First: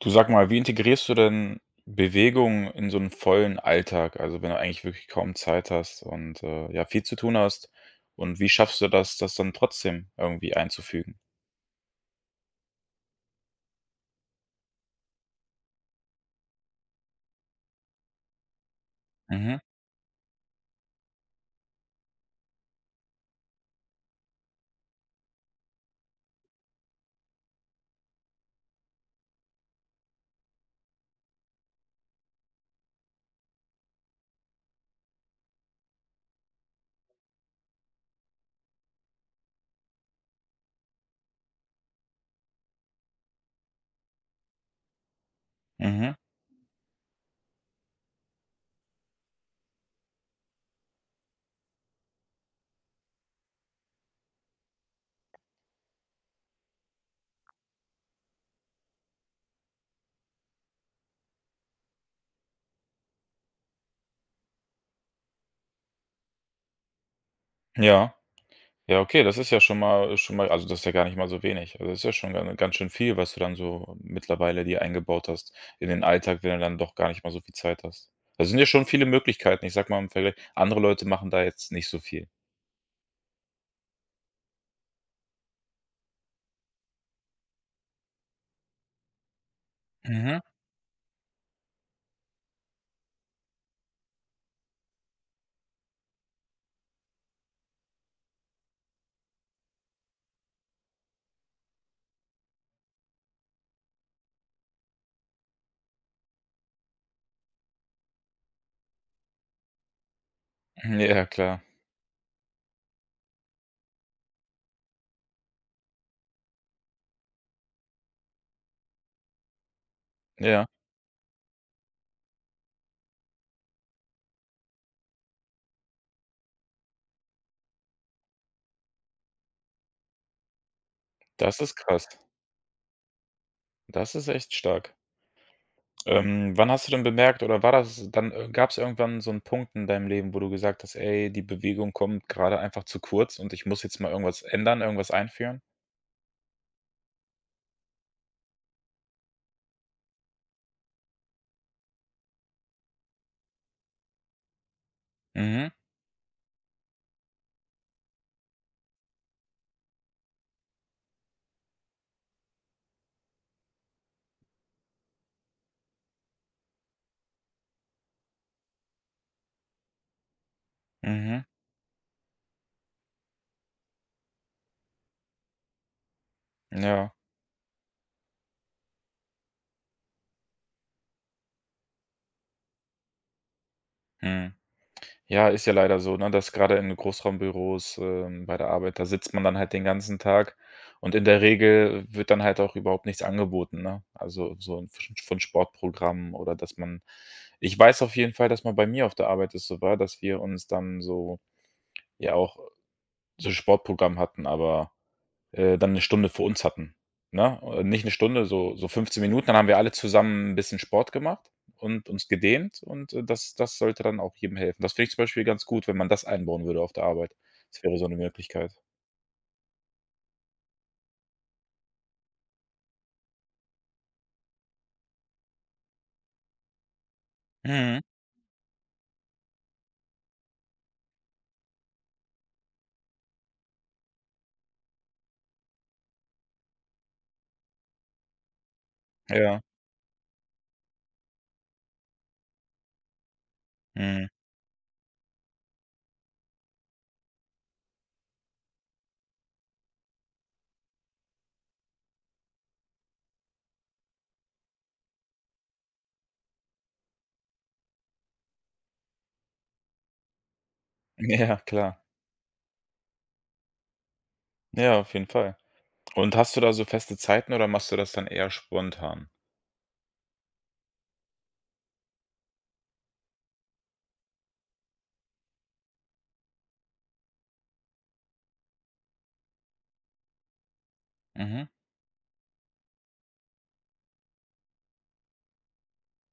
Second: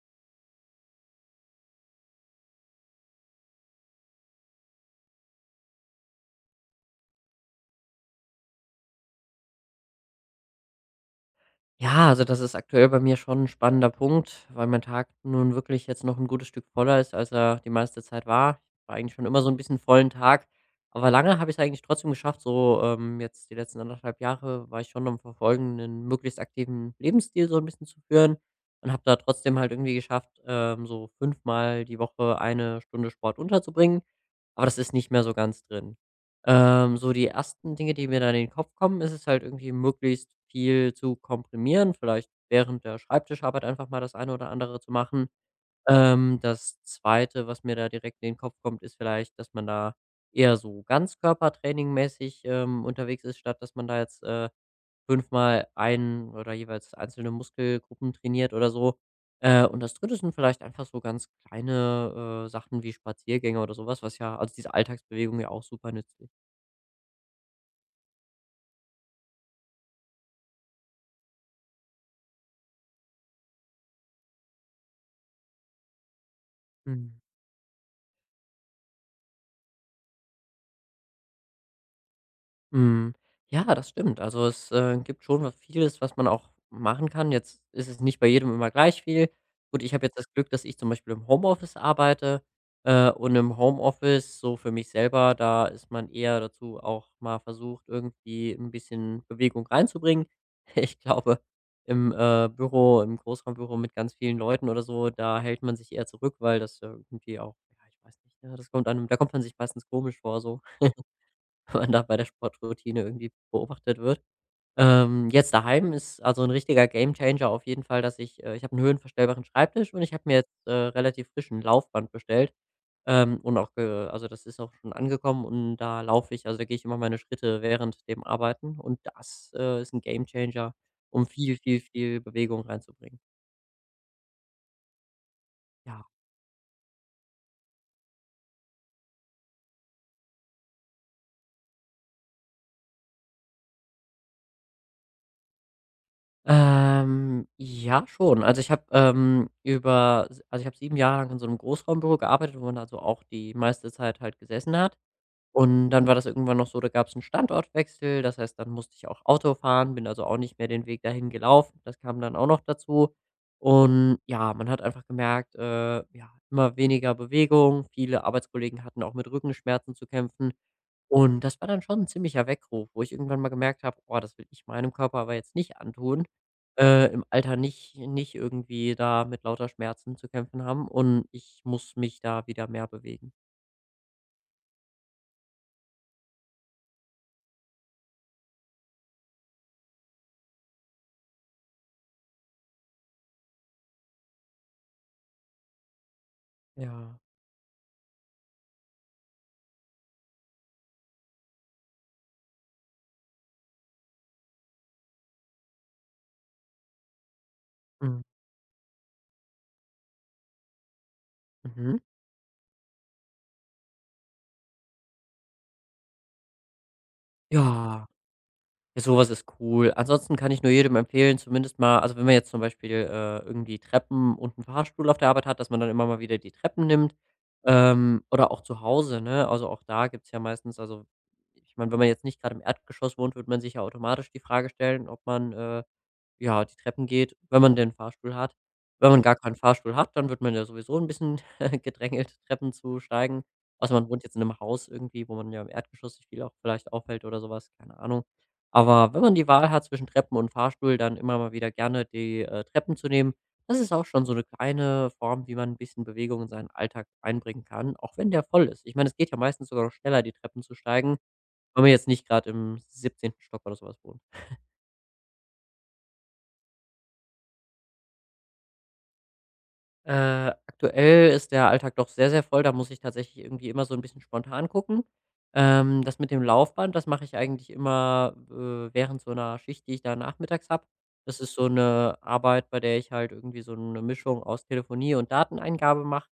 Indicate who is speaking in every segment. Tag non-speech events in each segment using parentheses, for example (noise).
Speaker 1: Du sag mal, wie integrierst du denn Bewegung in so 'n vollen Alltag? Also, wenn du eigentlich wirklich kaum Zeit hast und, ja, viel zu tun hast und wie schaffst du das, das dann trotzdem irgendwie einzufügen?
Speaker 2: Ja, also das ist aktuell bei mir schon ein spannender Punkt, weil mein Tag nun wirklich jetzt noch ein gutes Stück voller ist, als er die meiste Zeit war. Ich war eigentlich schon immer so ein
Speaker 1: Mhm,
Speaker 2: bisschen vollen Tag, aber lange habe ich es eigentlich trotzdem geschafft. So, jetzt die letzten anderthalb Jahre war ich schon am Verfolgen, 'nen möglichst aktiven Lebensstil so ein bisschen zu führen und habe da trotzdem halt irgendwie geschafft, so fünfmal die Woche eine Stunde Sport unterzubringen. Aber das ist nicht mehr so ganz drin. So die ersten Dinge, die mir dann in den Kopf kommen, ist es halt irgendwie möglichst viel zu komprimieren, vielleicht während der Schreibtischarbeit einfach mal das eine oder andere zu machen.
Speaker 1: mhm.
Speaker 2: Das Zweite, was mir da direkt in den Kopf kommt, ist vielleicht, dass man da eher so ganzkörpertrainingmäßig unterwegs ist, statt dass man da jetzt fünfmal einen oder jeweils einzelne Muskelgruppen trainiert oder so. Und das Dritte sind vielleicht einfach so ganz kleine Sachen wie Spaziergänge oder sowas, was ja, also diese Alltagsbewegung ja auch super nützlich.
Speaker 1: Ja. Ja, okay, das ist ja schon mal also, das ist ja gar nicht mal so wenig. Also, das ist ja schon ganz schön viel, was du dann so mittlerweile dir eingebaut hast in den Alltag, wenn du dann doch gar
Speaker 2: Mhm.
Speaker 1: nicht mal so viel Zeit hast. Da sind ja schon viele Möglichkeiten. Ich sage mal im Vergleich, andere Leute machen da jetzt nicht so viel.
Speaker 2: Mhm. Ja, das stimmt. Also, es, gibt schon was vieles, was man auch machen kann. Jetzt ist es nicht bei jedem immer gleich viel. Gut, ich habe jetzt das
Speaker 1: Mhm.
Speaker 2: Glück, dass ich zum Beispiel im Homeoffice arbeite, und im Homeoffice so für mich selber, da ist man eher dazu auch mal versucht, irgendwie ein bisschen Bewegung reinzubringen. (laughs) Ich glaube, im Büro im Großraumbüro mit ganz vielen Leuten oder so, da hält man sich eher zurück, weil das ja irgendwie auch ja, ich weiß nicht, ja, das kommt einem da kommt man sich meistens komisch vor so.
Speaker 1: Ja, klar.
Speaker 2: (laughs) Wenn man da bei der Sportroutine irgendwie beobachtet wird. Jetzt daheim ist also ein richtiger Gamechanger auf jeden Fall. Dass ich Ich habe einen höhenverstellbaren Schreibtisch und ich habe mir jetzt,
Speaker 1: Ja,
Speaker 2: relativ frischen Laufband bestellt, und auch ge also, das ist auch schon angekommen und da gehe ich immer meine Schritte während dem Arbeiten und das, ist ein Gamechanger, um viel,
Speaker 1: das ist
Speaker 2: viel,
Speaker 1: krass.
Speaker 2: viel Bewegung reinzubringen.
Speaker 1: Das ist echt stark.
Speaker 2: Ja.
Speaker 1: Wann hast du denn bemerkt oder war das dann gab es irgendwann so einen Punkt in deinem Leben, wo du gesagt hast: „Ey, die Bewegung kommt gerade einfach zu kurz und ich muss jetzt mal irgendwas ändern, irgendwas einführen?“
Speaker 2: Ja, schon. Also also ich habe 7 Jahre lang in so einem Großraumbüro gearbeitet, wo man also auch die meiste Zeit halt gesessen hat.
Speaker 1: Mhm,
Speaker 2: Und dann war das irgendwann noch so, da gab es einen Standortwechsel. Das heißt, dann musste ich auch Auto fahren, bin also auch nicht mehr den Weg dahin gelaufen. Das kam dann auch noch dazu. Und ja, man hat einfach gemerkt, ja, immer weniger Bewegung. Viele Arbeitskollegen hatten auch mit Rückenschmerzen zu kämpfen. Und
Speaker 1: mhm,
Speaker 2: das war dann schon ein ziemlicher Weckruf, wo ich irgendwann mal gemerkt habe: „Oh, das will ich meinem Körper aber jetzt nicht antun,
Speaker 1: ja,
Speaker 2: im Alter nicht irgendwie da mit lauter Schmerzen zu kämpfen haben und ich muss mich da wieder mehr bewegen.“
Speaker 1: mhm. Ja, ist ja leider so, ne, dass gerade in Großraumbüros, bei der Arbeit, da sitzt man dann halt den ganzen Tag und in der Regel wird dann halt auch überhaupt nichts angeboten, ne? Also, so 'n von Sportprogrammen oder dass man
Speaker 2: Ja.
Speaker 1: ich weiß auf jeden Fall, dass mal bei mir auf der Arbeit es so war, dass wir uns dann so ja auch so ein Sportprogramm hatten, aber, dann eine Stunde für uns hatten, ne? Nicht eine
Speaker 2: Mhm.
Speaker 1: Stunde, so 15 Minuten, dann haben wir alle zusammen ein bisschen Sport gemacht
Speaker 2: Mhm.
Speaker 1: und uns gedehnt und, das sollte dann auch jedem helfen. Das finde ich zum Beispiel ganz gut, wenn man das einbauen würde auf der Arbeit. Das wäre so
Speaker 2: Ja.
Speaker 1: eine Möglichkeit.
Speaker 2: Ja, so was ist cool. Ansonsten kann ich nur jedem empfehlen, zumindest mal also, wenn man jetzt zum Beispiel, irgendwie Treppen und einen Fahrstuhl auf der Arbeit hat, dass man dann immer mal wieder die Treppen nimmt,
Speaker 1: Mhm.
Speaker 2: oder auch zu Hause, ne? Also, auch da gibt's ja meistens also, ich meine, wenn man jetzt nicht gerade im Erdgeschoss wohnt, wird man sich ja automatisch die Frage stellen, ob man, ja, die Treppen geht, wenn man den Fahrstuhl hat. Wenn man gar keinen
Speaker 1: Ja.
Speaker 2: Fahrstuhl hat, dann wird man ja sowieso ein bisschen (laughs) gedrängelt, Treppen zu steigen. Also man wohnt
Speaker 1: Mhm.
Speaker 2: jetzt in einem Haus irgendwie, wo man ja im Erdgeschoss sich viel auch vielleicht aufhält oder sowas, keine Ahnung. Aber wenn man die Wahl hat zwischen Treppen und Fahrstuhl, dann immer mal wieder gerne die, Treppen zu nehmen. Das ist auch schon so eine kleine Form, wie man ein bisschen Bewegung in seinen Alltag einbringen kann, auch wenn der voll ist. Ich meine, es geht ja meistens sogar noch schneller, die Treppen zu steigen,
Speaker 1: (laughs) Ja,
Speaker 2: wenn man
Speaker 1: klar.
Speaker 2: jetzt nicht gerade im 17. Stock oder sowas was wohnt.
Speaker 1: Ja, auf jeden Fall. Und hast du da so feste Zeiten oder machst du das dann eher spontan?
Speaker 2: Aktuell ist der Alltag doch sehr, sehr voll. Da muss ich tatsächlich irgendwie immer so ein bisschen spontan gucken. Das mit dem Laufband, das mache ich eigentlich immer, während so einer Schicht, die ich da nachmittags habe. Das ist so
Speaker 1: Mhm.
Speaker 2: eine Arbeit, bei der ich halt irgendwie so eine Mischung aus Telefonie und Dateneingabe mache.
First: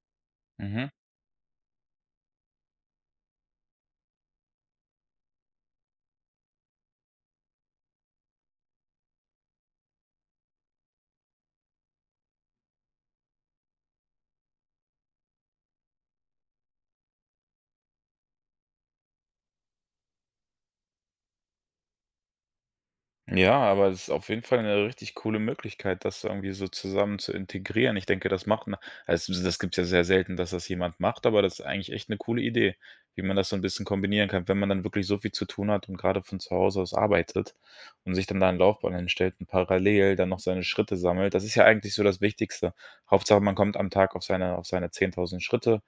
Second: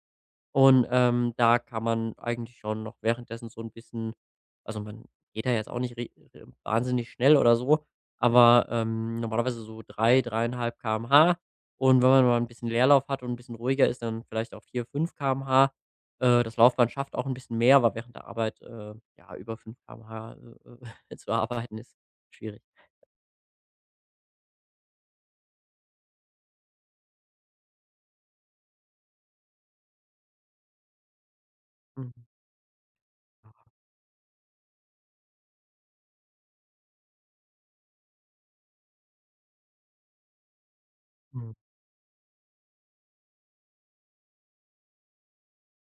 Speaker 2: Und,
Speaker 1: Mhm.
Speaker 2: da kann man eigentlich schon noch währenddessen so ein bisschen also, man geht da jetzt auch nicht ri wahnsinnig schnell oder so, aber, normalerweise so 3 3,5 km/h. Und wenn man mal ein bisschen Leerlauf hat und ein bisschen ruhiger ist, dann vielleicht auch 4, 5 km/h. Das Laufband schafft auch ein bisschen mehr, aber während der Arbeit, ja, über 5 km/h, (laughs) zu arbeiten ist schwierig.
Speaker 1: Ja, aber es ist auf jeden Fall eine richtig coole Möglichkeit, das irgendwie so zusammen zu integrieren. Ich denke, das macht also, das gibt's ja sehr selten, dass das jemand macht, aber das ist eigentlich echt eine coole Idee, wie man das so ein bisschen kombinieren kann, wenn man dann wirklich so viel zu tun hat und gerade von zu Hause aus arbeitet und sich dann da 'n Laufband hinstellt und parallel dann noch seine Schritte sammelt. Das
Speaker 2: Mhm.
Speaker 1: ist ja eigentlich so das Wichtigste. Hauptsache, man kommt am Tag auf seine 10.000 Schritte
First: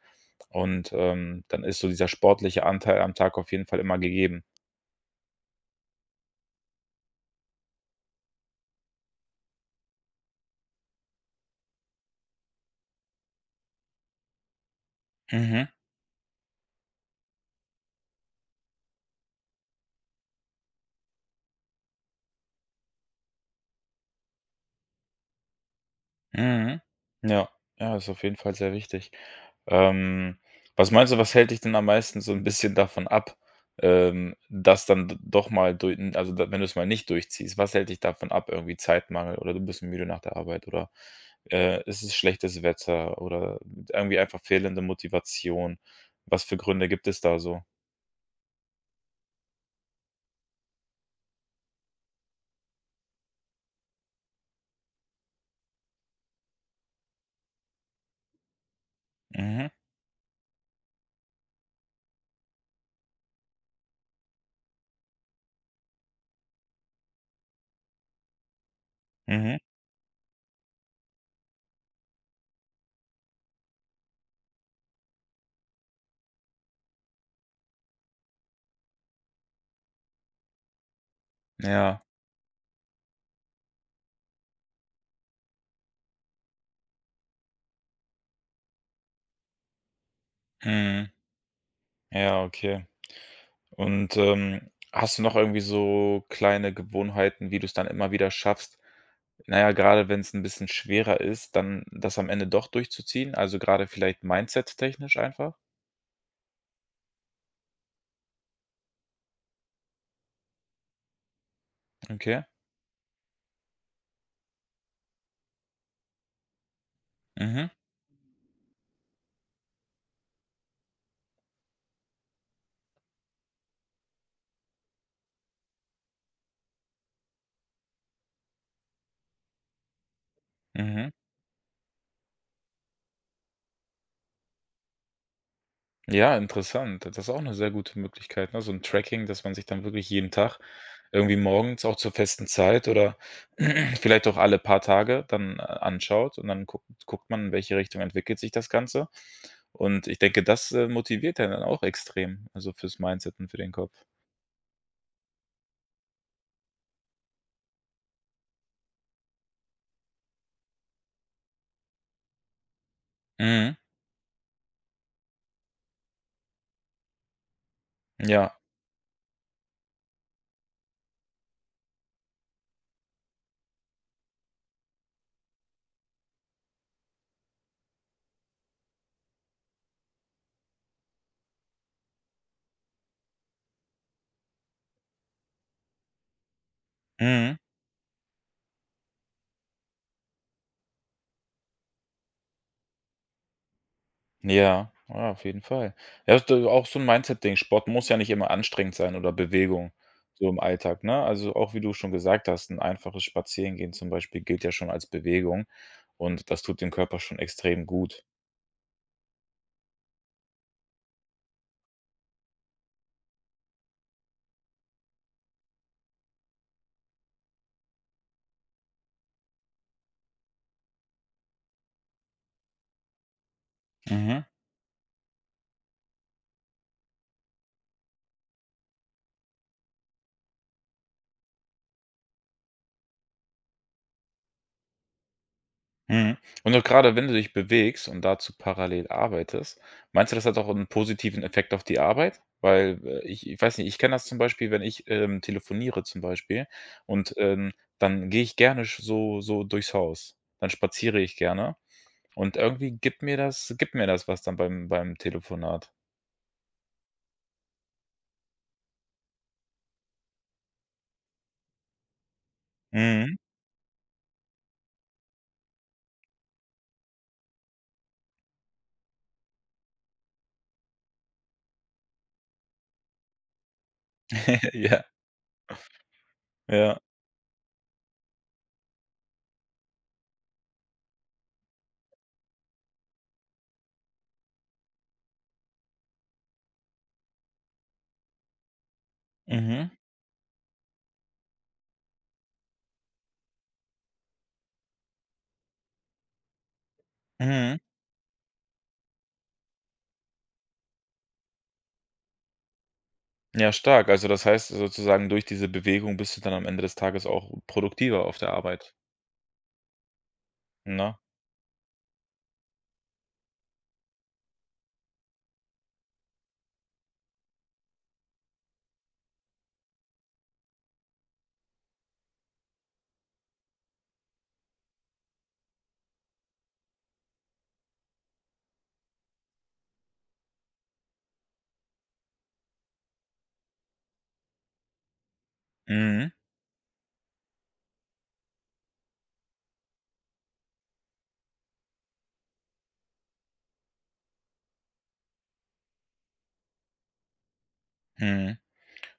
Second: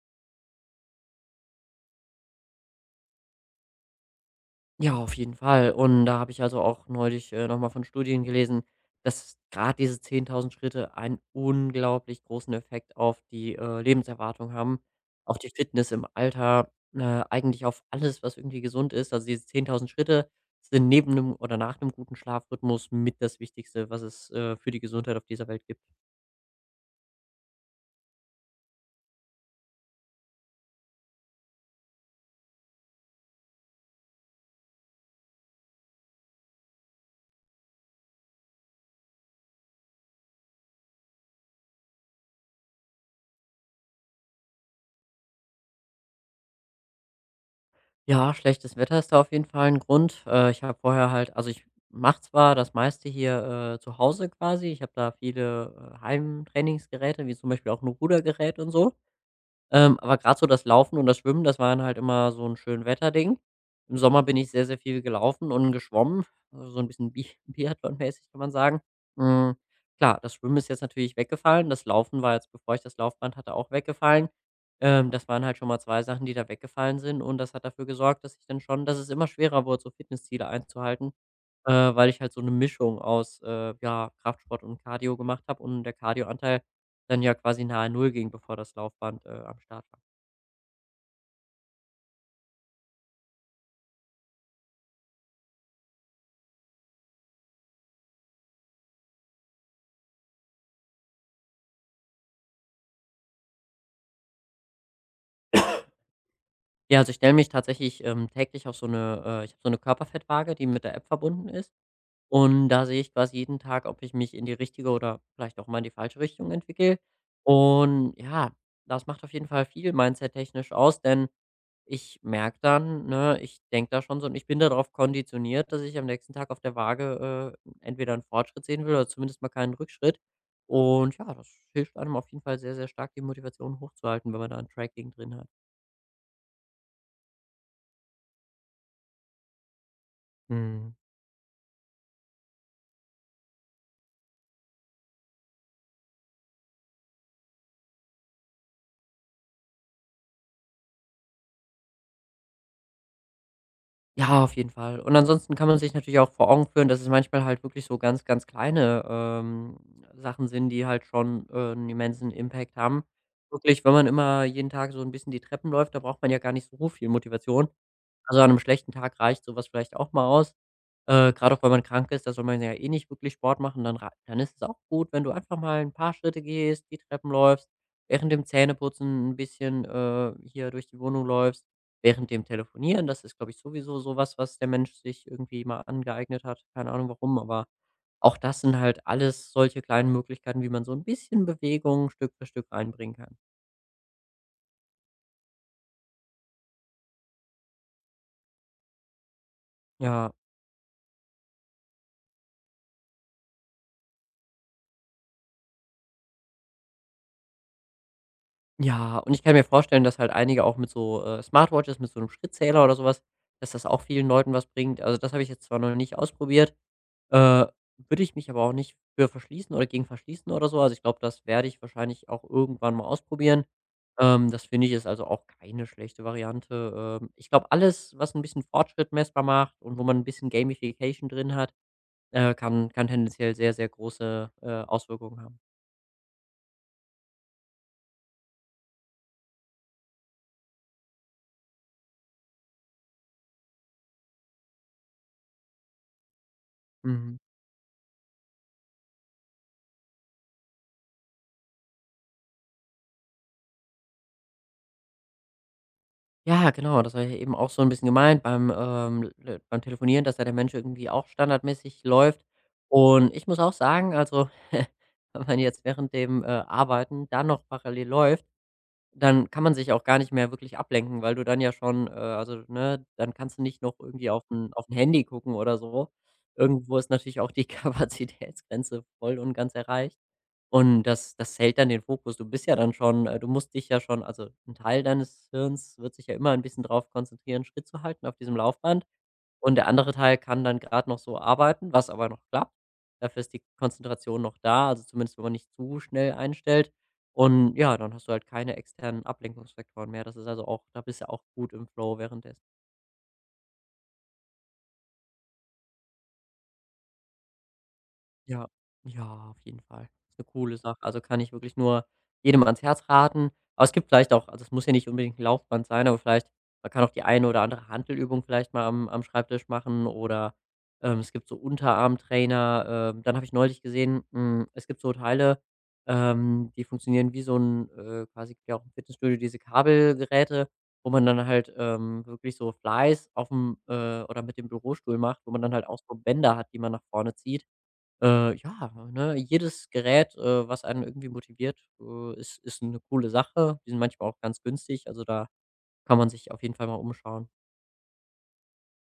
Speaker 1: und, dann ist so dieser sportliche Anteil am Tag auf jeden Fall immer gegeben.
Speaker 2: Ja, auf jeden Fall. Und da habe ich also auch neulich nochmal von Studien gelesen, dass gerade diese 10.000 Schritte einen unglaublich großen Effekt auf die Lebenserwartung haben, auf die
Speaker 1: Mhm.
Speaker 2: Fitness im Alter, eigentlich auf alles, was irgendwie gesund ist. Also diese 10.000 Schritte sind neben einem oder nach einem guten Schlafrhythmus mit das Wichtigste, was es für die Gesundheit auf dieser Welt gibt.
Speaker 1: Mhm. Ja, ja, ist auf jeden Fall sehr wichtig. Ähm, Was meinst du, was hält dich denn am meisten so ein bisschen davon ab, das dann d doch mal du n also, da wenn du es mal nicht durchziehst, was hält dich davon ab? Irgendwie Zeitmangel oder du bist müde nach der Arbeit oder, ist es ist schlechtes Wetter oder irgendwie einfach fehlende Motivation? Was für Gründe gibt es da so?
Speaker 2: Ja, schlechtes Wetter ist da auf jeden Fall ein Grund. Ich habe vorher halt also, ich mache zwar das meiste hier, zu Hause quasi. Ich habe da viele, Heimtrainingsgeräte, wie zum Beispiel auch ein Rudergerät und so.
Speaker 1: Mhm,
Speaker 2: Aber gerade so das Laufen und das Schwimmen, das waren halt immer so 'n Schönwetterding. Im Sommer bin ich sehr, sehr viel gelaufen und geschwommen, also so 'n bisschen Bi (laughs) Biathlon-mäßig, kann man sagen. Hm,
Speaker 1: mhm,
Speaker 2: klar, das Schwimmen ist jetzt natürlich weggefallen. Das Laufen war jetzt, bevor ich das Laufband hatte, auch weggefallen. Das waren halt schon mal 2 Sachen, die da weggefallen sind und das hat dafür gesorgt, dass ich dann schon dass es immer schwerer wurde, so Fitnessziele einzuhalten,
Speaker 1: ja,
Speaker 2: weil ich halt so eine Mischung aus, ja, Kraftsport und Cardio gemacht habe und der Cardioanteil dann ja quasi nahe Null ging, bevor das Laufband, am Start war.
Speaker 1: mhm, ja, okay. Und, hast du noch irgendwie so kleine Gewohnheiten, wie du es dann immer wieder schaffst na ja, wenn es ein bisschen schwerer ist, dann das am Ende doch durchzuziehen? Also, gerade vielleicht mindset-technisch einfach?
Speaker 2: Ja, also ich stelle mich tatsächlich, täglich ich habe so eine Körperfettwaage, die mit der App verbunden ist.
Speaker 1: Okay.
Speaker 2: Und da sehe ich quasi jeden Tag, ob ich mich in die richtige oder vielleicht auch mal in die falsche Richtung entwickle.
Speaker 1: Mhm.
Speaker 2: Und ja, das macht auf jeden Fall viel mindsettechnisch aus, denn ich merke dann, ne, ich denke da schon so und ich bin darauf konditioniert, dass ich am nächsten Tag auf der Waage entweder einen Fortschritt sehen will oder zumindest mal keinen Rückschritt.
Speaker 1: Mhm.
Speaker 2: Und ja, das hilft einem auf jeden Fall sehr, sehr stark, die Motivation hochzuhalten, wenn man da ein Tracking drin
Speaker 1: Ja, interessant. Das ist auch eine sehr gute Möglichkeit, ne? So 'n Tracking, dass man sich dann wirklich jeden Tag
Speaker 2: hat.
Speaker 1: irgendwie morgens auch zur festen Zeit oder (clears throat) vielleicht auch alle paar Tage dann, anschaut und dann guckt man, in welche Richtung entwickelt sich das Ganze. Und ich denke, das, motiviert einen dann auch extrem, also, fürs Mindset und für den Kopf.
Speaker 2: Ja, auf jeden Fall. Und ansonsten kann man sich natürlich auch vor Augen führen, dass es manchmal halt wirklich so ganz, ganz kleine, Sachen sind, die halt schon, 'n immensen Impact haben.
Speaker 1: Mhm.
Speaker 2: Wirklich, wenn man immer jeden Tag so ein bisschen die Treppen läuft, da braucht man ja gar nicht so viel Motivation. Also, an
Speaker 1: Ja.
Speaker 2: einem schlechten Tag reicht sowas vielleicht auch mal aus. Grad auch wenn man krank ist, da soll man ja eh nicht wirklich Sport machen, dann ist es auch gut, wenn du einfach mal ein paar Schritte gehst, die Treppen läufst, während dem Zähneputzen ein bisschen, hier durch die Wohnung läufst, während dem Telefonieren. Das ist, glaube ich, sowieso sowas, was der Mensch sich irgendwie mal angeeignet hat. Keine Ahnung warum,
Speaker 1: Mhm.
Speaker 2: aber auch das sind halt alles solche kleinen Möglichkeiten, wie man so ein bisschen Bewegung Stück für Stück reinbringen kann.
Speaker 1: Ja, ja, auf jeden Fall. Ja, ist d auch so 'n Mindset-Ding. Sport muss ja nicht immer anstrengend sein oder Bewegung
Speaker 2: Ja.
Speaker 1: so im Alltag, ne? Also, auch wie du schon gesagt hast, 'n einfaches Spazierengehen zum Beispiel gilt ja schon als Bewegung und das tut dem Körper schon extrem gut.
Speaker 2: Ja, und ich kann mir vorstellen, dass halt einige auch mit so, Smartwatches, mit so einem Schrittzähler oder sowas, dass das auch vielen Leuten was bringt. Also, das habe ich jetzt zwar noch nicht ausprobiert, äh, würde ich mich aber auch nicht für verschließen oder gegen verschließen oder so. Also, ich glaube, das werde ich wahrscheinlich auch irgendwann mal ausprobieren.
Speaker 1: Mhm.
Speaker 2: Das finde ich ist also auch keine schlechte Variante. Ich glaube, alles, was ein bisschen Fortschritt messbar macht und wo man ein bisschen Gamification drin hat, kann tendenziell sehr, sehr große, Auswirkungen haben.
Speaker 1: Mhm. Und auch grade, wenn du dich bewegst und dazu parallel arbeitest, meinst du, das hat auch einen positiven Effekt auf die Arbeit? Weil, ich weiß nicht, ich kenne das zum Beispiel, wenn ich, telefoniere zum Beispiel und,
Speaker 2: Mhm.
Speaker 1: dann gehe ich gerne sch so durchs Haus. Dann spaziere ich gerne und irgendwie gibt mir das was dann beim Telefonat.
Speaker 2: Ja, genau, das war ja eben auch so ein bisschen gemeint beim Telefonieren, dass da der Mensch irgendwie auch standardmäßig läuft. Und
Speaker 1: Mhm.
Speaker 2: ich muss auch sagen, also, (laughs) wenn man jetzt während dem Arbeiten dann noch parallel läuft, dann kann man sich auch gar nicht mehr wirklich ablenken, weil du dann ja schon, also, ne, dann kannst du nicht noch irgendwie auf 'n
Speaker 1: (laughs)
Speaker 2: auf 'n
Speaker 1: Ja,
Speaker 2: Handy gucken oder so. Irgendwo
Speaker 1: ja.
Speaker 2: ist natürlich auch die (laughs) Kapazitätsgrenze voll und ganz erreicht. Und das hält dann den Fokus. Du bist ja dann schon du musst dich ja schon, also ein Teil deines Hirns wird sich ja immer ein bisschen drauf konzentrieren, Schritt zu halten auf diesem Laufband, und der
Speaker 1: Mhm,
Speaker 2: andere Teil kann dann gerade noch so arbeiten, was aber noch klappt. Dafür ist die Konzentration noch da, also zumindest, wenn man nicht zu schnell einstellt. Und
Speaker 1: mhm.
Speaker 2: ja, dann hast du halt keine externen Ablenkungsfaktoren mehr. Das ist, also auch da bist du auch gut im Flow währenddessen.
Speaker 1: Ja, stark. Also, das heißt sozusagen, durch diese Bewegung bist du dann am Ende des Tages auch produktiver auf der
Speaker 2: Ja,
Speaker 1: Arbeit,
Speaker 2: ja, auf jeden Fall. Ist eine coole Sache.
Speaker 1: ne?
Speaker 2: Also, kann ich wirklich nur jedem ans Herz raten. Aber es gibt vielleicht auch, also es muss ja nicht unbedingt ein Laufband sein, aber vielleicht man kann auch die eine oder andere Hantelübung vielleicht mal am Schreibtisch machen, oder es gibt so Unterarmtrainer. Dann habe ich neulich gesehen, hm, es gibt so Teile, die funktionieren wie so ein quasi, gibt ja auch im Fitnessstudio diese Kabelgeräte, wo man dann halt, wirklich so Flies aufm, oder mit dem Bürostuhl macht, wo man dann halt auch so
Speaker 1: Mhm.
Speaker 2: Bänder hat, die man nach vorne zieht. Ja, ne, jedes Gerät, was einen irgendwie motiviert, ist 'ne coole Sache. Die sind manchmal auch ganz günstig, also da kann man sich auf jeden Fall mal umschauen.
Speaker 1: Mhm.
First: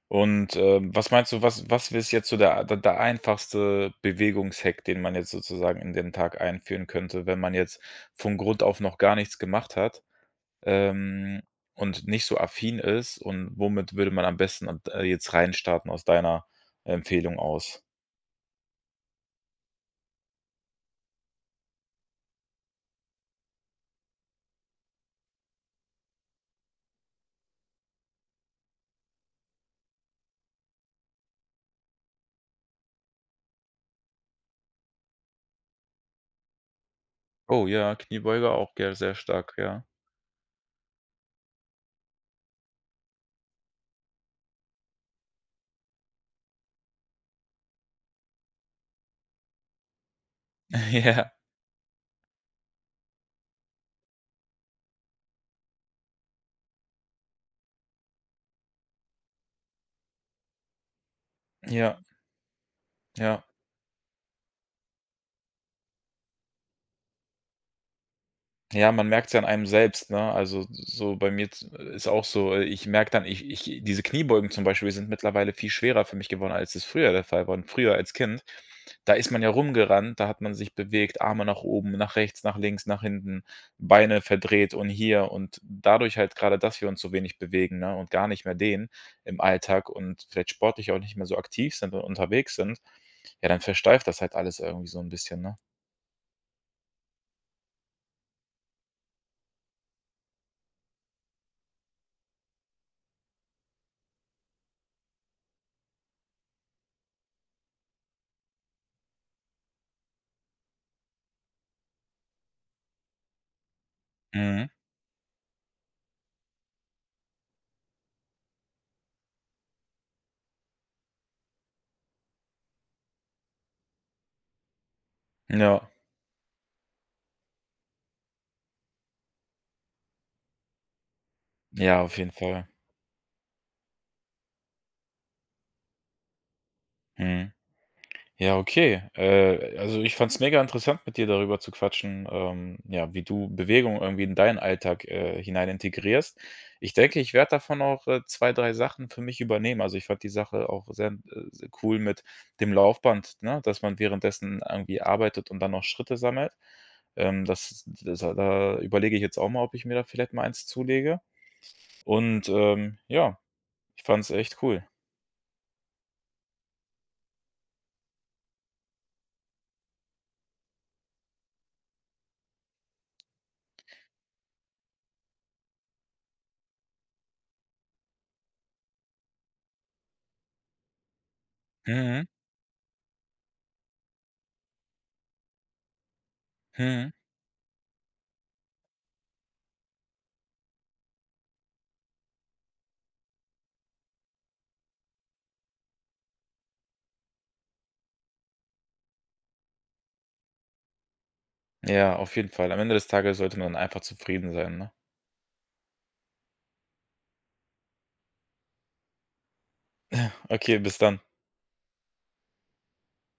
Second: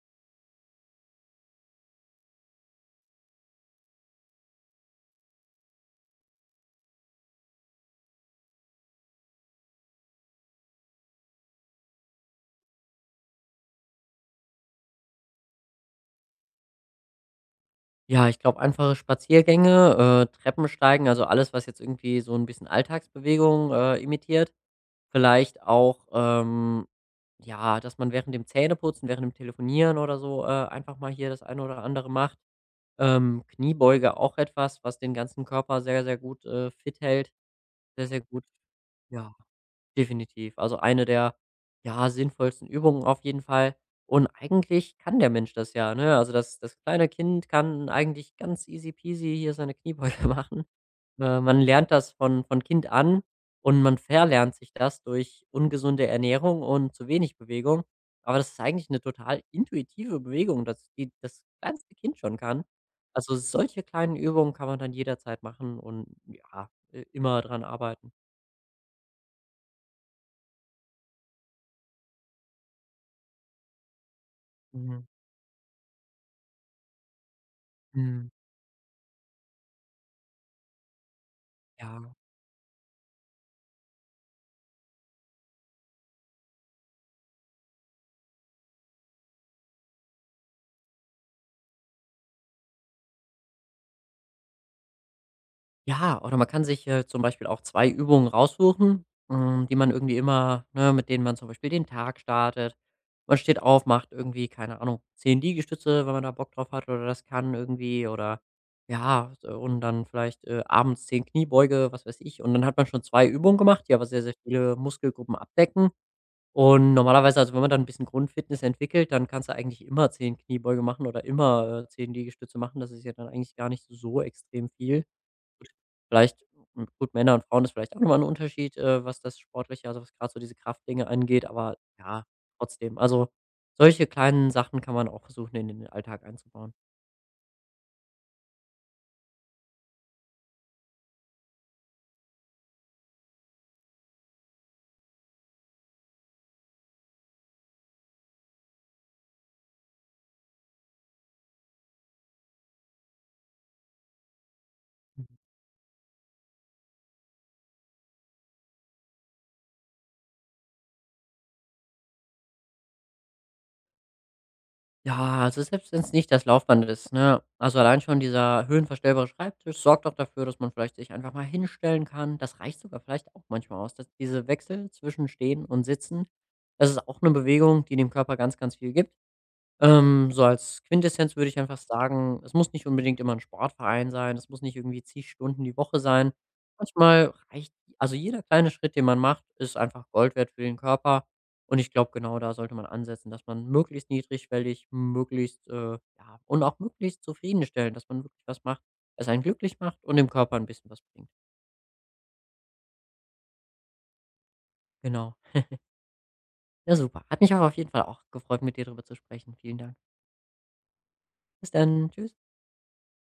Speaker 1: Und, was meinst du, was ist jetzt so der einfachste Bewegungshack, den man jetzt sozusagen in den Tag einführen könnte, wenn man jetzt von Grund auf noch gar nichts gemacht hat, ähm, und nicht so affin ist und womit würde man am besten und, jetzt reinstarten aus deiner Empfehlung aus?
Speaker 2: Ja, ich glaube, einfache Spaziergänge, Treppensteigen, also alles, was jetzt irgendwie so ein bisschen Alltagsbewegung imitiert. Vielleicht auch ja, dass man während dem Zähneputzen, während dem Telefonieren oder so, einfach mal hier das eine oder andere macht. Kniebeuge, auch etwas, was den ganzen Körper sehr, sehr gut, fit hält,
Speaker 1: Oh ja,
Speaker 2: sehr, sehr gut,
Speaker 1: Kniebeuge auch, gell, sehr
Speaker 2: ja.
Speaker 1: stark, ja.
Speaker 2: Definitiv. Also eine der, ja, sinnvollsten Übungen auf jeden Fall. Und eigentlich kann der Mensch das ja, ne? Also das kleine Kind kann eigentlich ganz easy peasy hier seine Kniebeuge (laughs) machen.
Speaker 1: (laughs) Ja,
Speaker 2: Man lernt das von Kind an, und man verlernt sich das durch ungesunde Ernährung und zu wenig Bewegung. Aber das ist eigentlich eine total intuitive Bewegung, dass die das kleinste
Speaker 1: ja,
Speaker 2: Kind schon kann. Also
Speaker 1: ja.
Speaker 2: solche kleinen Übungen kann man dann jederzeit machen, und ja, immer dran arbeiten.
Speaker 1: Ja, man merkt's ja an einem selbst, ne? Also, so bei mir z ist auch so, ich merke dann, ich diese Kniebeugen zum Beispiel
Speaker 2: Mhm.
Speaker 1: sind mittlerweile viel schwerer für mich geworden, als es früher der Fall war. Und früher als
Speaker 2: Mhm.
Speaker 1: Kind, da ist man ja rumgerannt, da hat man sich bewegt, Arme nach
Speaker 2: Ja.
Speaker 1: oben, nach rechts, nach links, nach hinten, Beine verdreht und hier und dadurch halt gerade, dass wir uns so wenig bewegen, ne, und gar nicht mehr dehnen im Alltag und vielleicht sportlich auch nicht mehr so aktiv sind und unterwegs sind, ja, dann versteift das halt alles irgendwie so ein bisschen, ne?
Speaker 2: Ja, oder man kann sich zum Beispiel auch 2 Übungen raussuchen, hm, die man irgendwie immer, ne, mit denen man zum Beispiel den Tag startet. Man steht auf, macht irgendwie, keine Ahnung, 10 Liegestütze, wenn man da Bock drauf hat oder das kann irgendwie, oder ja, so, und dann vielleicht abends 10 Kniebeuge, was weiß ich. Und dann hat man schon 2 Übungen gemacht, die aber sehr, sehr
Speaker 1: Mhm.
Speaker 2: viele Muskelgruppen abdecken. Und normalerweise, also wenn man dann ein bisschen Grundfitness entwickelt, dann kannst du eigentlich immer 10 Kniebeuge machen oder immer, 10 Liegestütze machen. Das ist ja dann eigentlich gar nicht so extrem viel.
Speaker 1: Ja.
Speaker 2: Vielleicht, hm, gut, Männer und Frauen ist vielleicht auch noch mal 'n Unterschied, was das Sportliche, also was gerade so diese Kraftdinge angeht, aber
Speaker 1: Ja, auf
Speaker 2: ja,
Speaker 1: jeden Fall.
Speaker 2: trotzdem. Also, solche kleinen Sachen kann man auch versuchen, in den Alltag einzubauen.
Speaker 1: Mhm. Ja, okay. Also ich fand's mega interessant, mit dir darüber zu quatschen, ja, wie du Bewegung irgendwie in deinen Alltag, hinein integrierst. Ich denke, ich werde davon auch, 2, 3 Sachen für mich übernehmen. Also, ich fand die Sache auch sehr, sehr cool mit dem Laufband, ne, dass man währenddessen irgendwie
Speaker 2: Mhm.
Speaker 1: arbeitet und dann noch Schritte sammelt. Das da überlege ich jetzt auch mal, ob ich mir da vielleicht mal eins zulege. Und, ja, ich fand's echt cool.
Speaker 2: Ja, also selbst wenn es nicht das Laufband ist, ne? Also, allein schon dieser höhenverstellbare Schreibtisch sorgt auch dafür, dass man vielleicht sich einfach mal hinstellen kann. Das reicht sogar vielleicht auch manchmal aus, dass diese Wechsel zwischen Stehen und Sitzen, das ist auch eine Bewegung, die dem Körper ganz, ganz viel gibt. So als Quintessenz würde ich einfach
Speaker 1: Mhm,
Speaker 2: sagen, es muss nicht unbedingt immer ein Sportverein sein, es muss nicht irgendwie zig Stunden die Woche sein.
Speaker 1: mhm.
Speaker 2: Manchmal reicht, also jeder kleine Schritt, den man macht, ist einfach Gold wert für den Körper. Und ich glaube, genau da sollte man ansetzen, dass man möglichst niedrigschwellig, möglichst, ja, und auch möglichst zufriedenstellend, dass man wirklich was macht, was einen glücklich macht und dem Körper ein bisschen was bringt.
Speaker 1: Ja, auf jeden Fall. Am Ende des Tages sollte man einfach zufrieden sein, ne?
Speaker 2: Genau. Ja, super. Hat mich auch auf jeden Fall auch gefreut, mit dir darüber zu sprechen. Vielen Dank.
Speaker 1: Okay, bis dann.
Speaker 2: Bis dann. Tschüss.